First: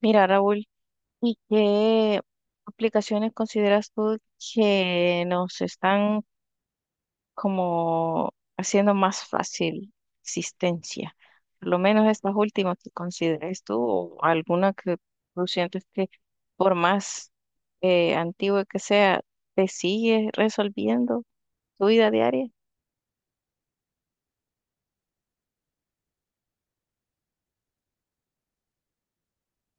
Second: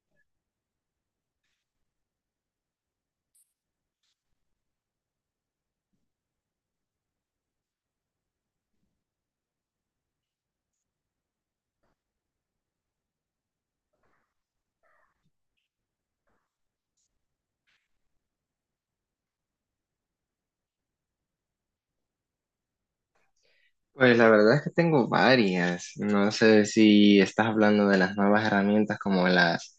Mira, Raúl, ¿y qué aplicaciones consideras tú que nos están como haciendo más fácil existencia? Por lo menos estas últimas que consideres tú o alguna que tú sientes que por más antigua que sea, te sigue resolviendo tu vida diaria. Pues la verdad es que tengo varias. No sé si estás hablando de las nuevas herramientas como las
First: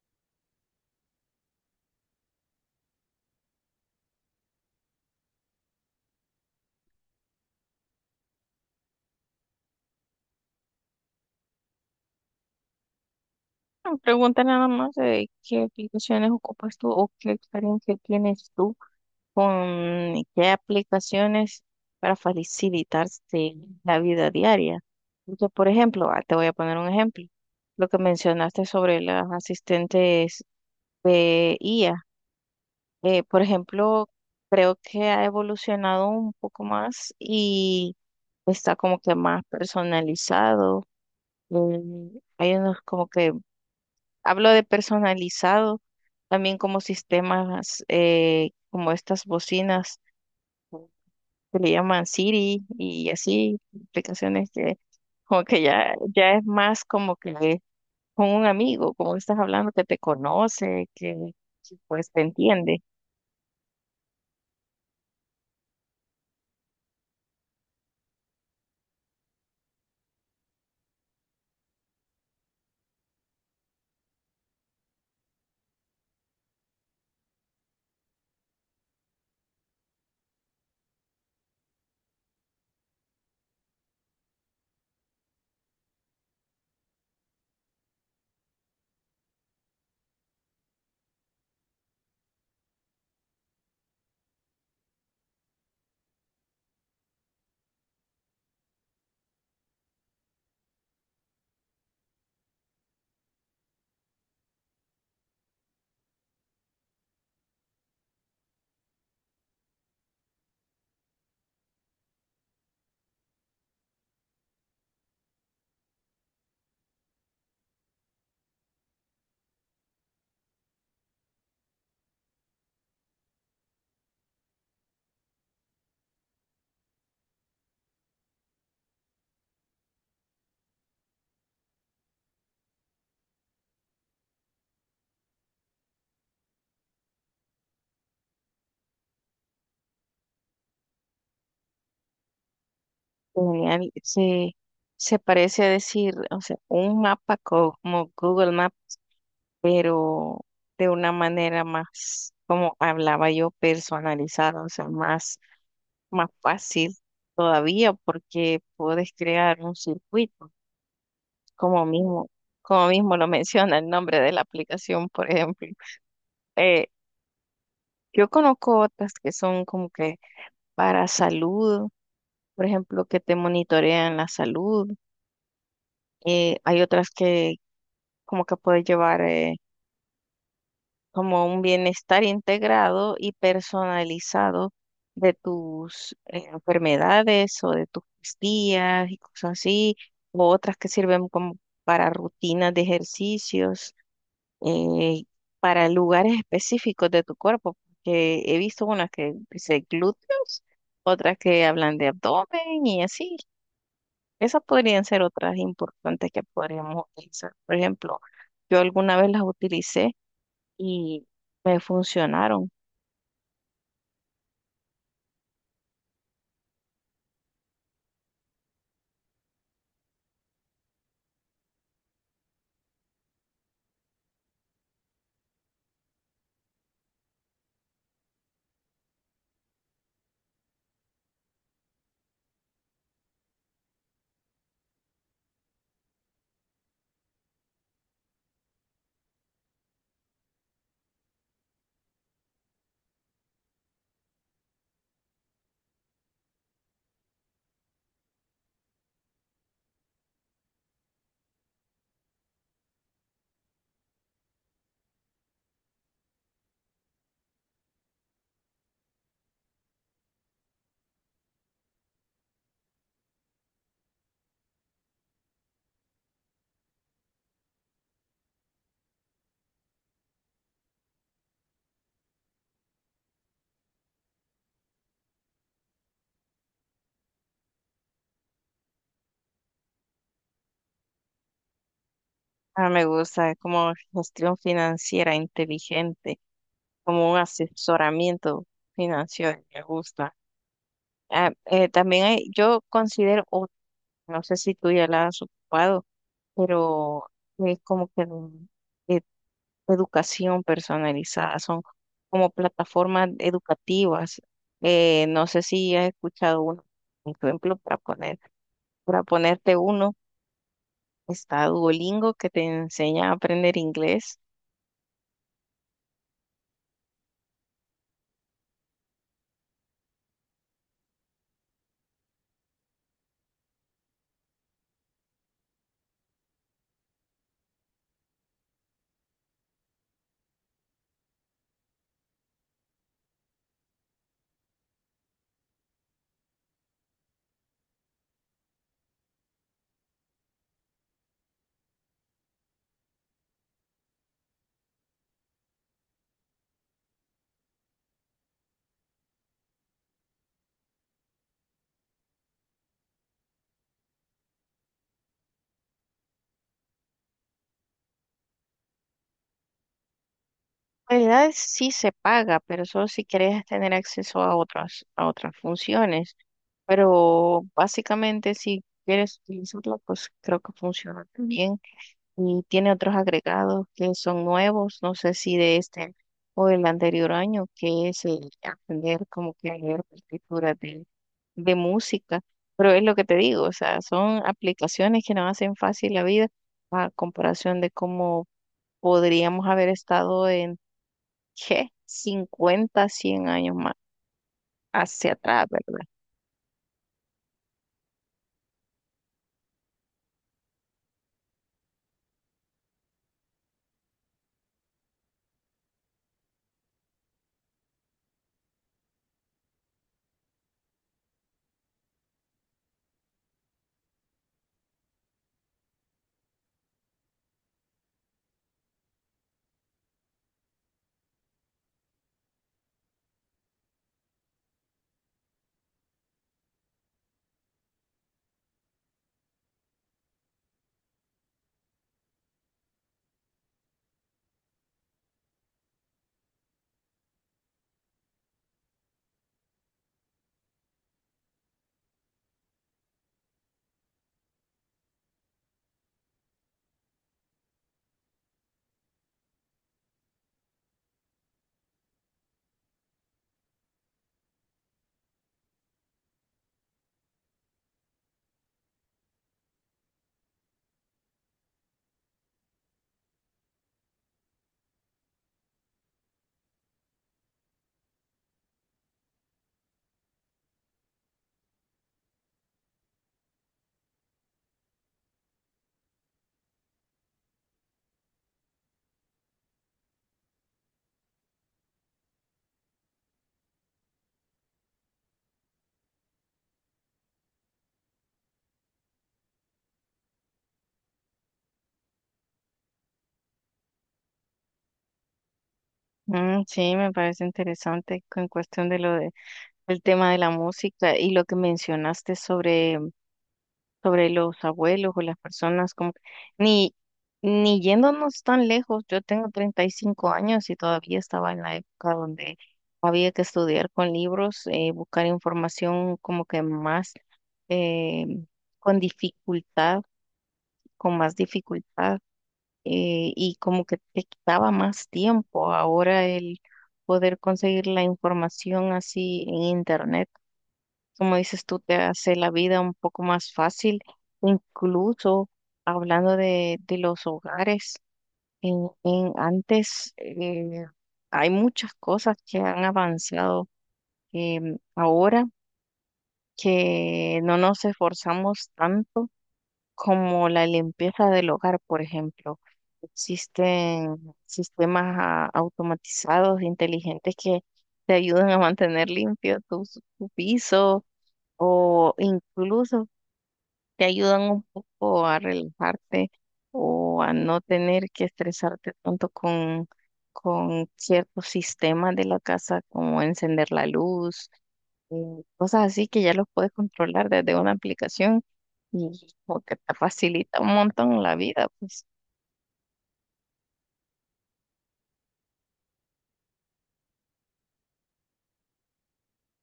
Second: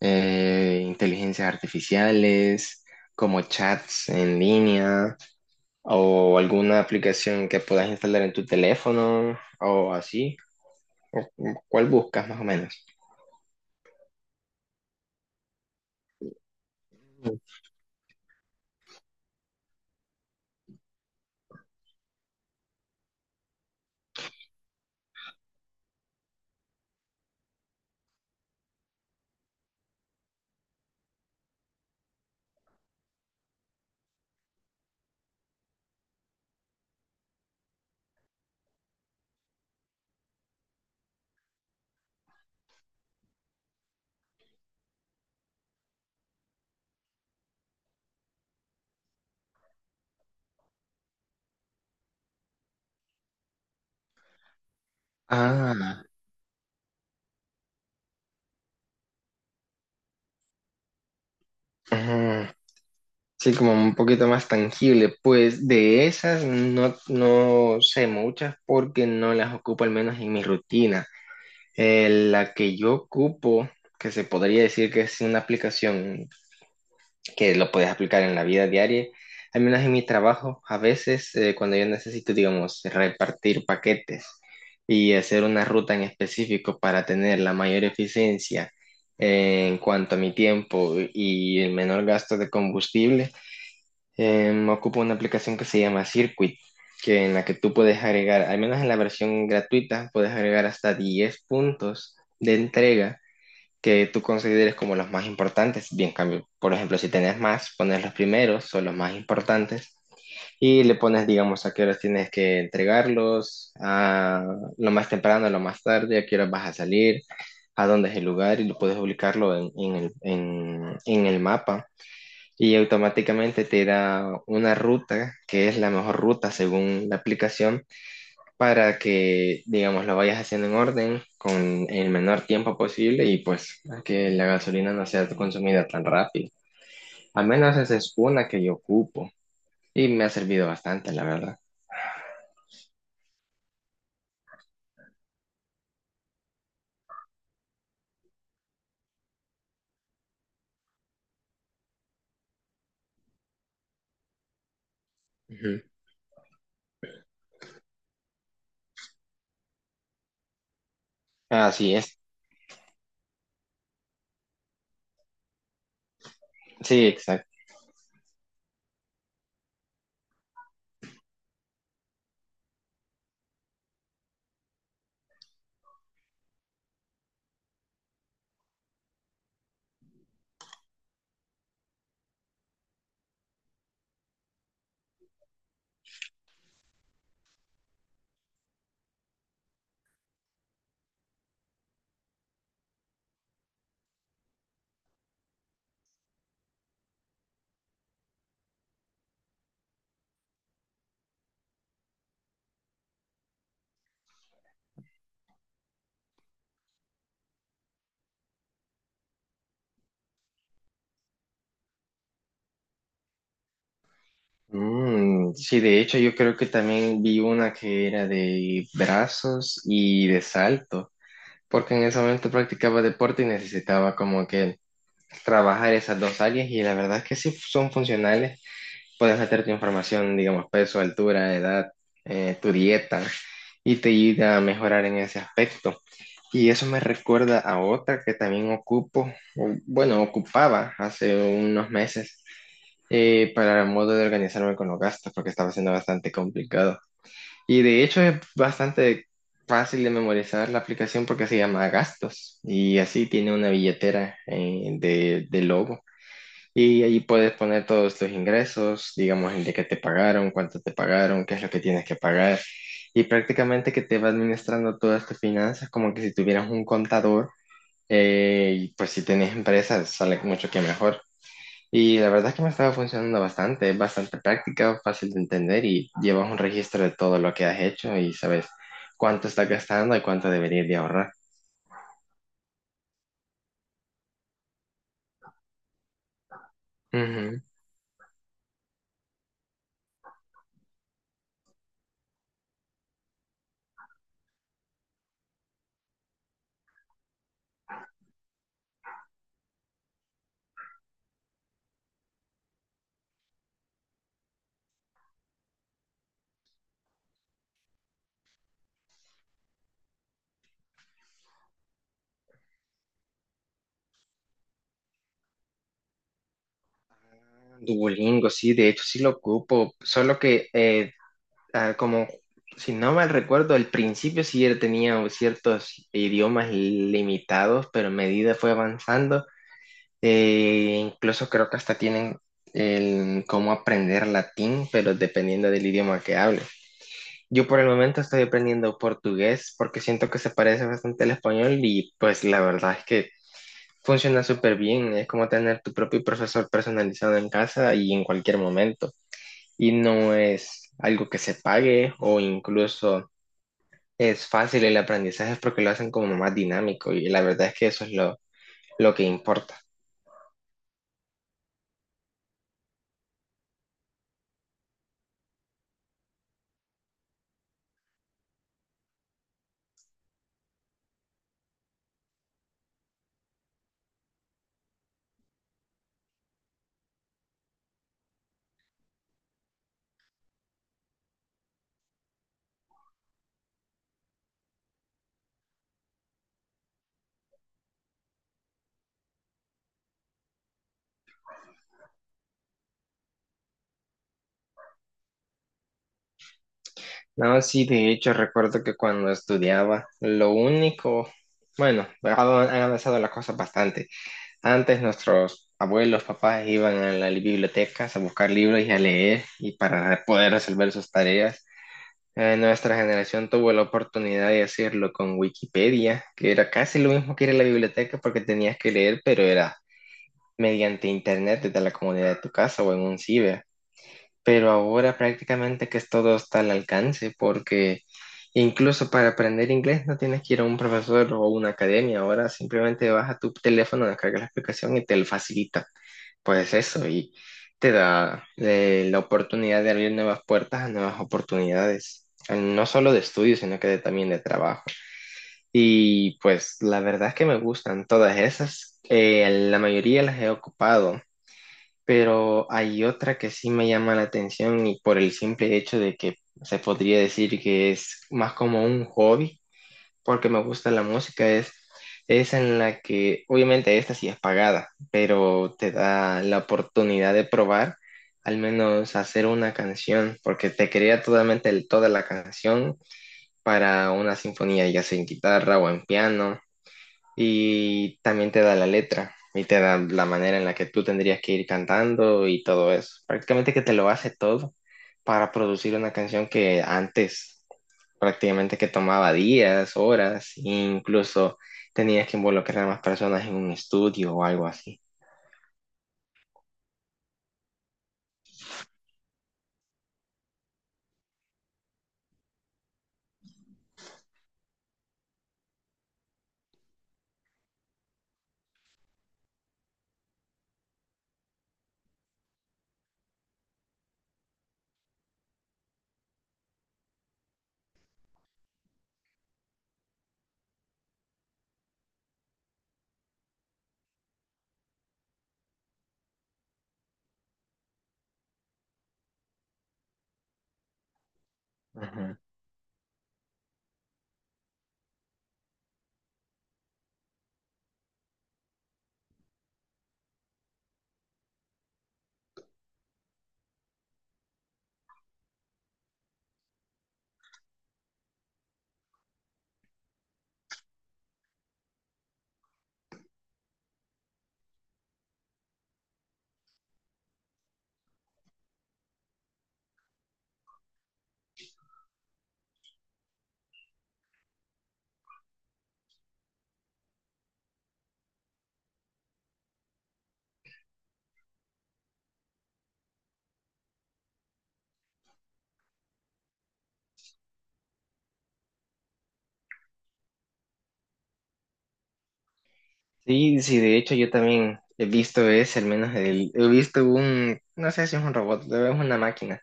inteligencias artificiales, como chats en línea, o alguna aplicación que puedas instalar en tu teléfono, o así. ¿Cuál buscas más o menos? No, pregunta nada más de qué aplicaciones ocupas tú o qué experiencia tienes tú con qué aplicaciones para facilitarse la vida diaria. Porque, por ejemplo, te voy a poner un ejemplo, lo que mencionaste sobre las asistentes de IA. Por ejemplo, creo que ha evolucionado un poco más y está como que más personalizado. Mm, hay unos como que, hablo de personalizado, también como sistemas, como estas bocinas que le llaman Siri y así, aplicaciones que como que ya, Ah, ya es más como que con un amigo, como que estás hablando, que te conoce, que, pues te ajá. entiende. Sí, como un poquito más tangible. Pues de esas no sé muchas porque no las ocupo al menos en mi rutina. La que yo ocupo, que se podría decir que es una aplicación que lo puedes aplicar en la vida diaria, al menos en mi trabajo, a veces cuando yo necesito, digamos, repartir paquetes y hacer una ruta en específico para tener la mayor eficiencia en cuanto a mi tiempo y el menor gasto de combustible. Ocupo una aplicación que se llama Circuit, que en la que tú puedes agregar, al menos en la versión gratuita, puedes agregar hasta 10 puntos de entrega que tú consideres como los más importantes. Bien, cambio, por ejemplo, si tenés más, pones los primeros o los más importantes y le pones, digamos, a qué horas tienes que entregarlos, a lo más temprano, a lo más tarde, a qué horas vas a salir, a dónde es el lugar y lo puedes ubicarlo en el mapa, y automáticamente te da una ruta que es la mejor ruta según la aplicación para que, digamos, lo vayas haciendo en orden con el menor tiempo posible y pues que la gasolina no sea consumida tan rápido. Al menos esa es una que yo ocupo y me ha servido bastante, la verdad. Genial. Se parece a decir, o sea, un mapa como Google Map, pero de una manera más, como hablaba yo, personalizada, o sea, más, Ujú. más fácil todavía porque puedes crear un circuito como Así es, mismo, como mismo lo menciona el nombre de la aplicación, por ejemplo. Eh, sí, exacto. yo conozco otras que son como que para salud, por ejemplo, que te monitorean la salud. Hay otras que como que puedes llevar como un bienestar integrado y personalizado de tus enfermedades o de tus días y cosas así, o otras que sirven como para rutinas de ejercicios. eh, para lugares específicos de tu cuerpo, porque he visto unas que dice glúteos, otras que hablan de abdomen y así. Esas podrían ser otras importantes que podríamos utilizar. Por ejemplo, yo alguna vez las utilicé y me funcionaron. Mm, sí, de hecho yo creo que también vi una que era de brazos y de salto, porque en ese momento practicaba deporte y necesitaba como que trabajar esas dos áreas, y la verdad es que sí son funcionales. Puedes meter tu información, digamos, peso, altura, edad, tu dieta, y te ayuda a mejorar en ese aspecto. Y eso me recuerda a otra que también ocupo, o, bueno, ocupaba hace unos meses, para el modo de organizarme con los gastos porque estaba siendo bastante complicado. Y de hecho es bastante fácil de memorizar la aplicación porque se llama Gastos, y así tiene una billetera de logo, y allí puedes poner todos tus ingresos, digamos, el de que te pagaron, cuánto te pagaron, qué es lo que tienes que pagar. Y prácticamente que te va administrando todas tus finanzas como que si tuvieras un contador. Y pues si tenés empresas, sale mucho que mejor. Y la verdad es que me estaba funcionando bastante, es bastante práctica, fácil de entender, y llevas un registro de todo lo que has hecho y sabes cuánto estás gastando y cuánto deberías de ahorrar. Ah, me gusta, es como gestión financiera inteligente, como un Ujú. asesoramiento financiero, me gusta. También yo considero, otra, no sé si tú ya la has ocupado, pero es como que eh, educación personalizada, son como plataformas educativas. No sé si has escuchado uno, por ejemplo, para ponerte uno, está Duolingo que te enseña a aprender inglés. Duolingo, sí, de hecho sí lo ocupo, solo que ah, como, si no mal recuerdo, al principio sí él tenía ciertos idiomas limitados, pero a medida fue avanzando. Incluso creo que hasta tienen el cómo aprender latín, pero dependiendo del idioma que hable. Yo por el momento estoy aprendiendo portugués porque siento que se parece bastante al español, y pues la verdad es que funciona súper bien. Es como tener tu propio profesor personalizado en casa y en cualquier momento. Y no es algo que se pague, o incluso es fácil el aprendizaje porque lo hacen como más dinámico, y la verdad es que eso es lo que importa. En realidad sí se paga, pero solo si quieres tener acceso a a otras funciones. Pero básicamente si quieres utilizarla, pues creo que funciona también y tiene otros agregados que son nuevos, no sé si de este o del anterior año, que es el aprender como que a leer partituras de música, pero es lo que te digo, o sea, son aplicaciones que nos hacen fácil la vida a comparación de cómo podríamos haber estado ¿qué? Cincuenta 100 años más hacia atrás, ¿verdad? No, sí, de hecho recuerdo que cuando estudiaba, lo único, bueno, han avanzado las cosas bastante. Antes nuestros abuelos, papás iban a las bibliotecas a buscar libros y a leer y para poder resolver sus tareas. Nuestra generación tuvo la oportunidad de hacerlo con Wikipedia, que era casi lo mismo que ir a la biblioteca porque tenías que leer, pero era mediante internet desde la comodidad de tu casa o en un ciber. Pero ahora prácticamente que es todo está al alcance, porque incluso para aprender inglés no tienes que ir a un profesor o una academia. Ahora simplemente vas a tu teléfono, descargas la aplicación y te lo facilita. Pues eso, y te da la oportunidad de abrir nuevas puertas a nuevas oportunidades, no solo de estudio, sino que también de trabajo. Y pues la verdad es que me gustan todas esas. La mayoría las he ocupado, pero hay otra que sí me llama la atención, y por el simple hecho de que se podría decir que es más como un hobby, porque me gusta la música, es en la que obviamente esta sí es pagada, pero te da la oportunidad de probar al menos hacer una canción, porque te crea totalmente toda la canción para una sinfonía, ya sea en guitarra o en piano, y también te da la letra y te da la manera en la que tú tendrías que ir cantando y todo eso. Prácticamente que te lo hace todo para producir una canción que antes prácticamente que tomaba días, horas, e incluso tenías que involucrar a más personas en un estudio o algo así. Mm, sí, me parece interesante con cuestión de lo de, el tema de la música y lo que mencionaste sobre los abuelos o las personas, como que- ni, ni yéndonos tan lejos, yo tengo 35 años y todavía estaba en la época donde había que estudiar con libros, buscar información como que más eh, con dificultad, con más dificultad y como que te quitaba más tiempo. Ahora el poder conseguir la información así en internet como dices tú, te hace Ujú. la vida un poco más fácil, incluso hablando de los hogares. En antes hay muchas cosas que han avanzado ahora que no nos esforzamos tanto como la limpieza del hogar, por ejemplo. Existen sistemas automatizados, inteligentes que te ayudan a mantener limpio tu piso o incluso te ayudan un poco a relajarte o a no tener que estresarte tanto con ciertos sistemas de la casa, como encender la luz, eh, cosas así que ya los puedes controlar desde una aplicación y como que te facilita un montón la vida, pues. Sí, sí, de hecho yo también he visto ese, al menos el, he visto un, no sé si es un robot, es una máquina.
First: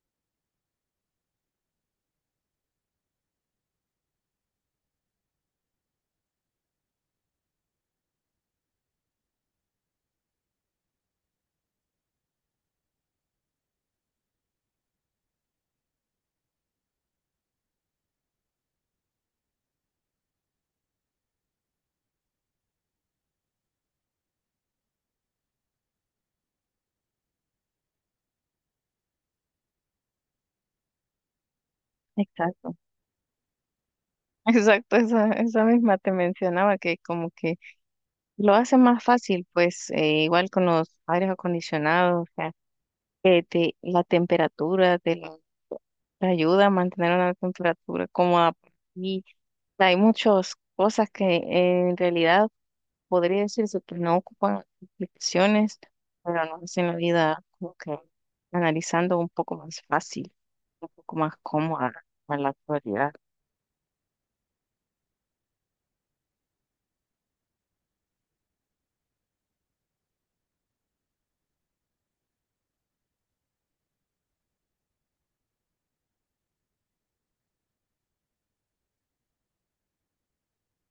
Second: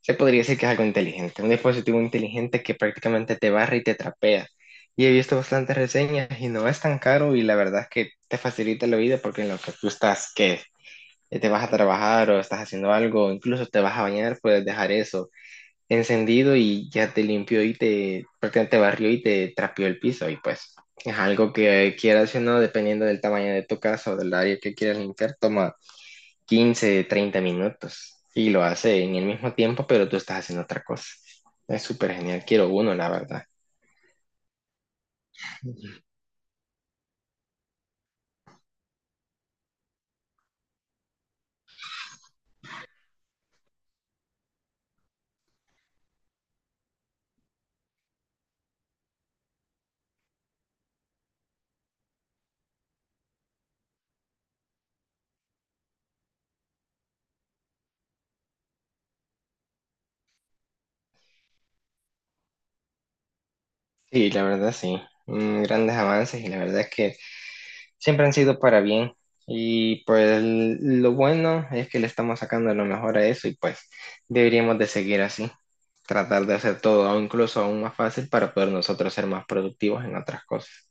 Se podría decir que es algo inteligente, un dispositivo inteligente que prácticamente te barra y te trapea. Y he visto bastantes reseñas y no es tan caro, y la verdad es que te facilita la vida porque en lo que tú estás, que te vas a trabajar o estás haciendo algo, incluso te vas a bañar, puedes dejar eso encendido y ya te limpió y te prácticamente te barrió y te trapeó el piso, y pues es algo que quieras o no, dependiendo del tamaño de tu casa o del área que quieras limpiar, toma 15, 30 minutos y lo hace en el mismo tiempo, pero tú estás haciendo otra cosa. Es súper genial, quiero Exacto. uno, la verdad. Exacto, esa misma te mencionaba que como que lo hace más fácil, pues igual con los aires acondicionados, de la temperatura, te ayuda a mantener una temperatura cómoda. Y hay muchas cosas que en realidad podría decirse que no ocupan aplicaciones, pero nos hacen la vida como que analizando un poco más fácil, un poco más cómoda en la actualidad. Sí, la verdad sí. Mm, grandes avances, y la verdad es que siempre han sido para bien. Y pues lo bueno es que le estamos sacando lo mejor a eso, y pues deberíamos de seguir así, tratar de hacer todo incluso aún más fácil para poder nosotros ser más productivos en otras cosas.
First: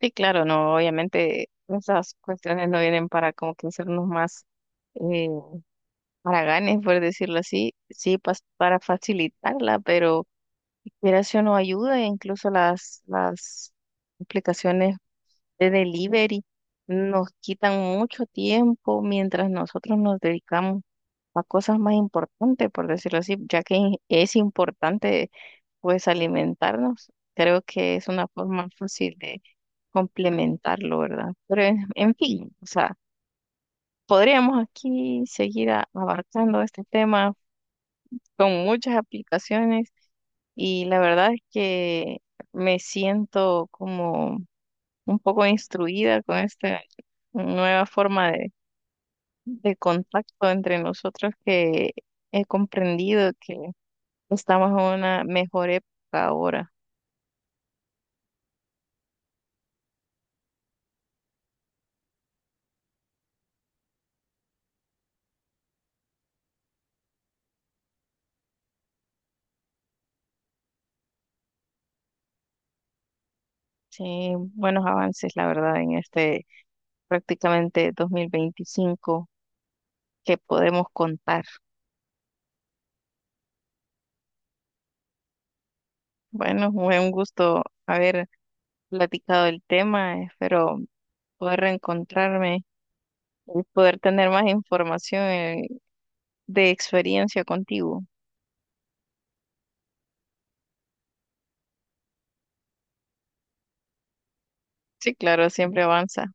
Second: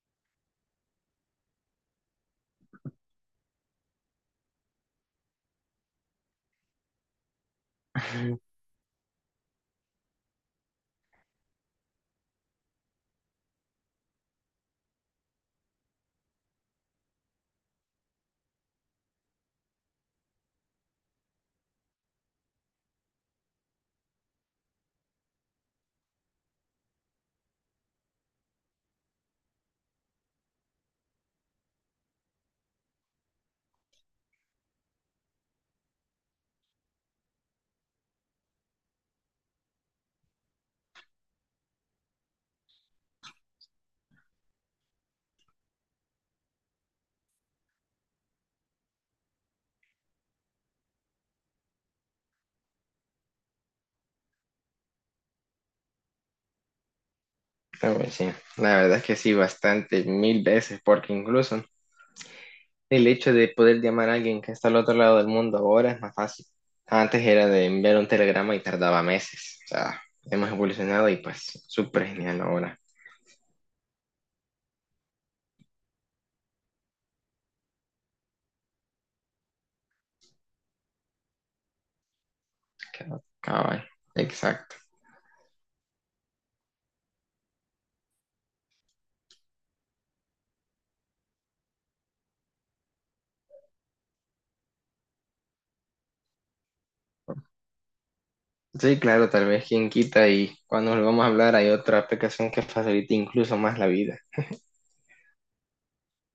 Sí, claro, no, obviamente esas cuestiones no vienen para como que hacernos más eh, haraganes, por decirlo así, sí, Ujú. Para facilitarla, pero mira si uno ayuda, e incluso las aplicaciones de delivery nos quitan mucho tiempo mientras nosotros nos dedicamos a cosas más importantes, por decirlo así, ya que es importante pues alimentarnos. Creo que es una forma fácil de complementarlo, ¿verdad? Pero en fin, o sea, podríamos aquí seguir abarcando este tema con muchas aplicaciones y la verdad es que me siento como un poco instruida con esta nueva forma de contacto entre nosotros que he comprendido que estamos en una mejor época ahora. Pero, pues, sí, la verdad es que sí, bastante, mil veces, porque incluso el hecho de poder llamar a alguien que está al otro lado del mundo ahora es más fácil. Antes era de enviar un telegrama y tardaba meses. O sea, hemos evolucionado y pues súper genial ahora. Sí, buenos avances, la verdad, en este prácticamente 2025 que podemos contar. Cabal. Exacto. Bueno, fue un gusto haber platicado el tema, espero poder reencontrarme y poder tener más información de experiencia contigo. Sí, claro, tal vez quien quita y cuando volvamos a hablar hay otra aplicación que facilite incluso más la vida. Sí, claro, siempre avanza.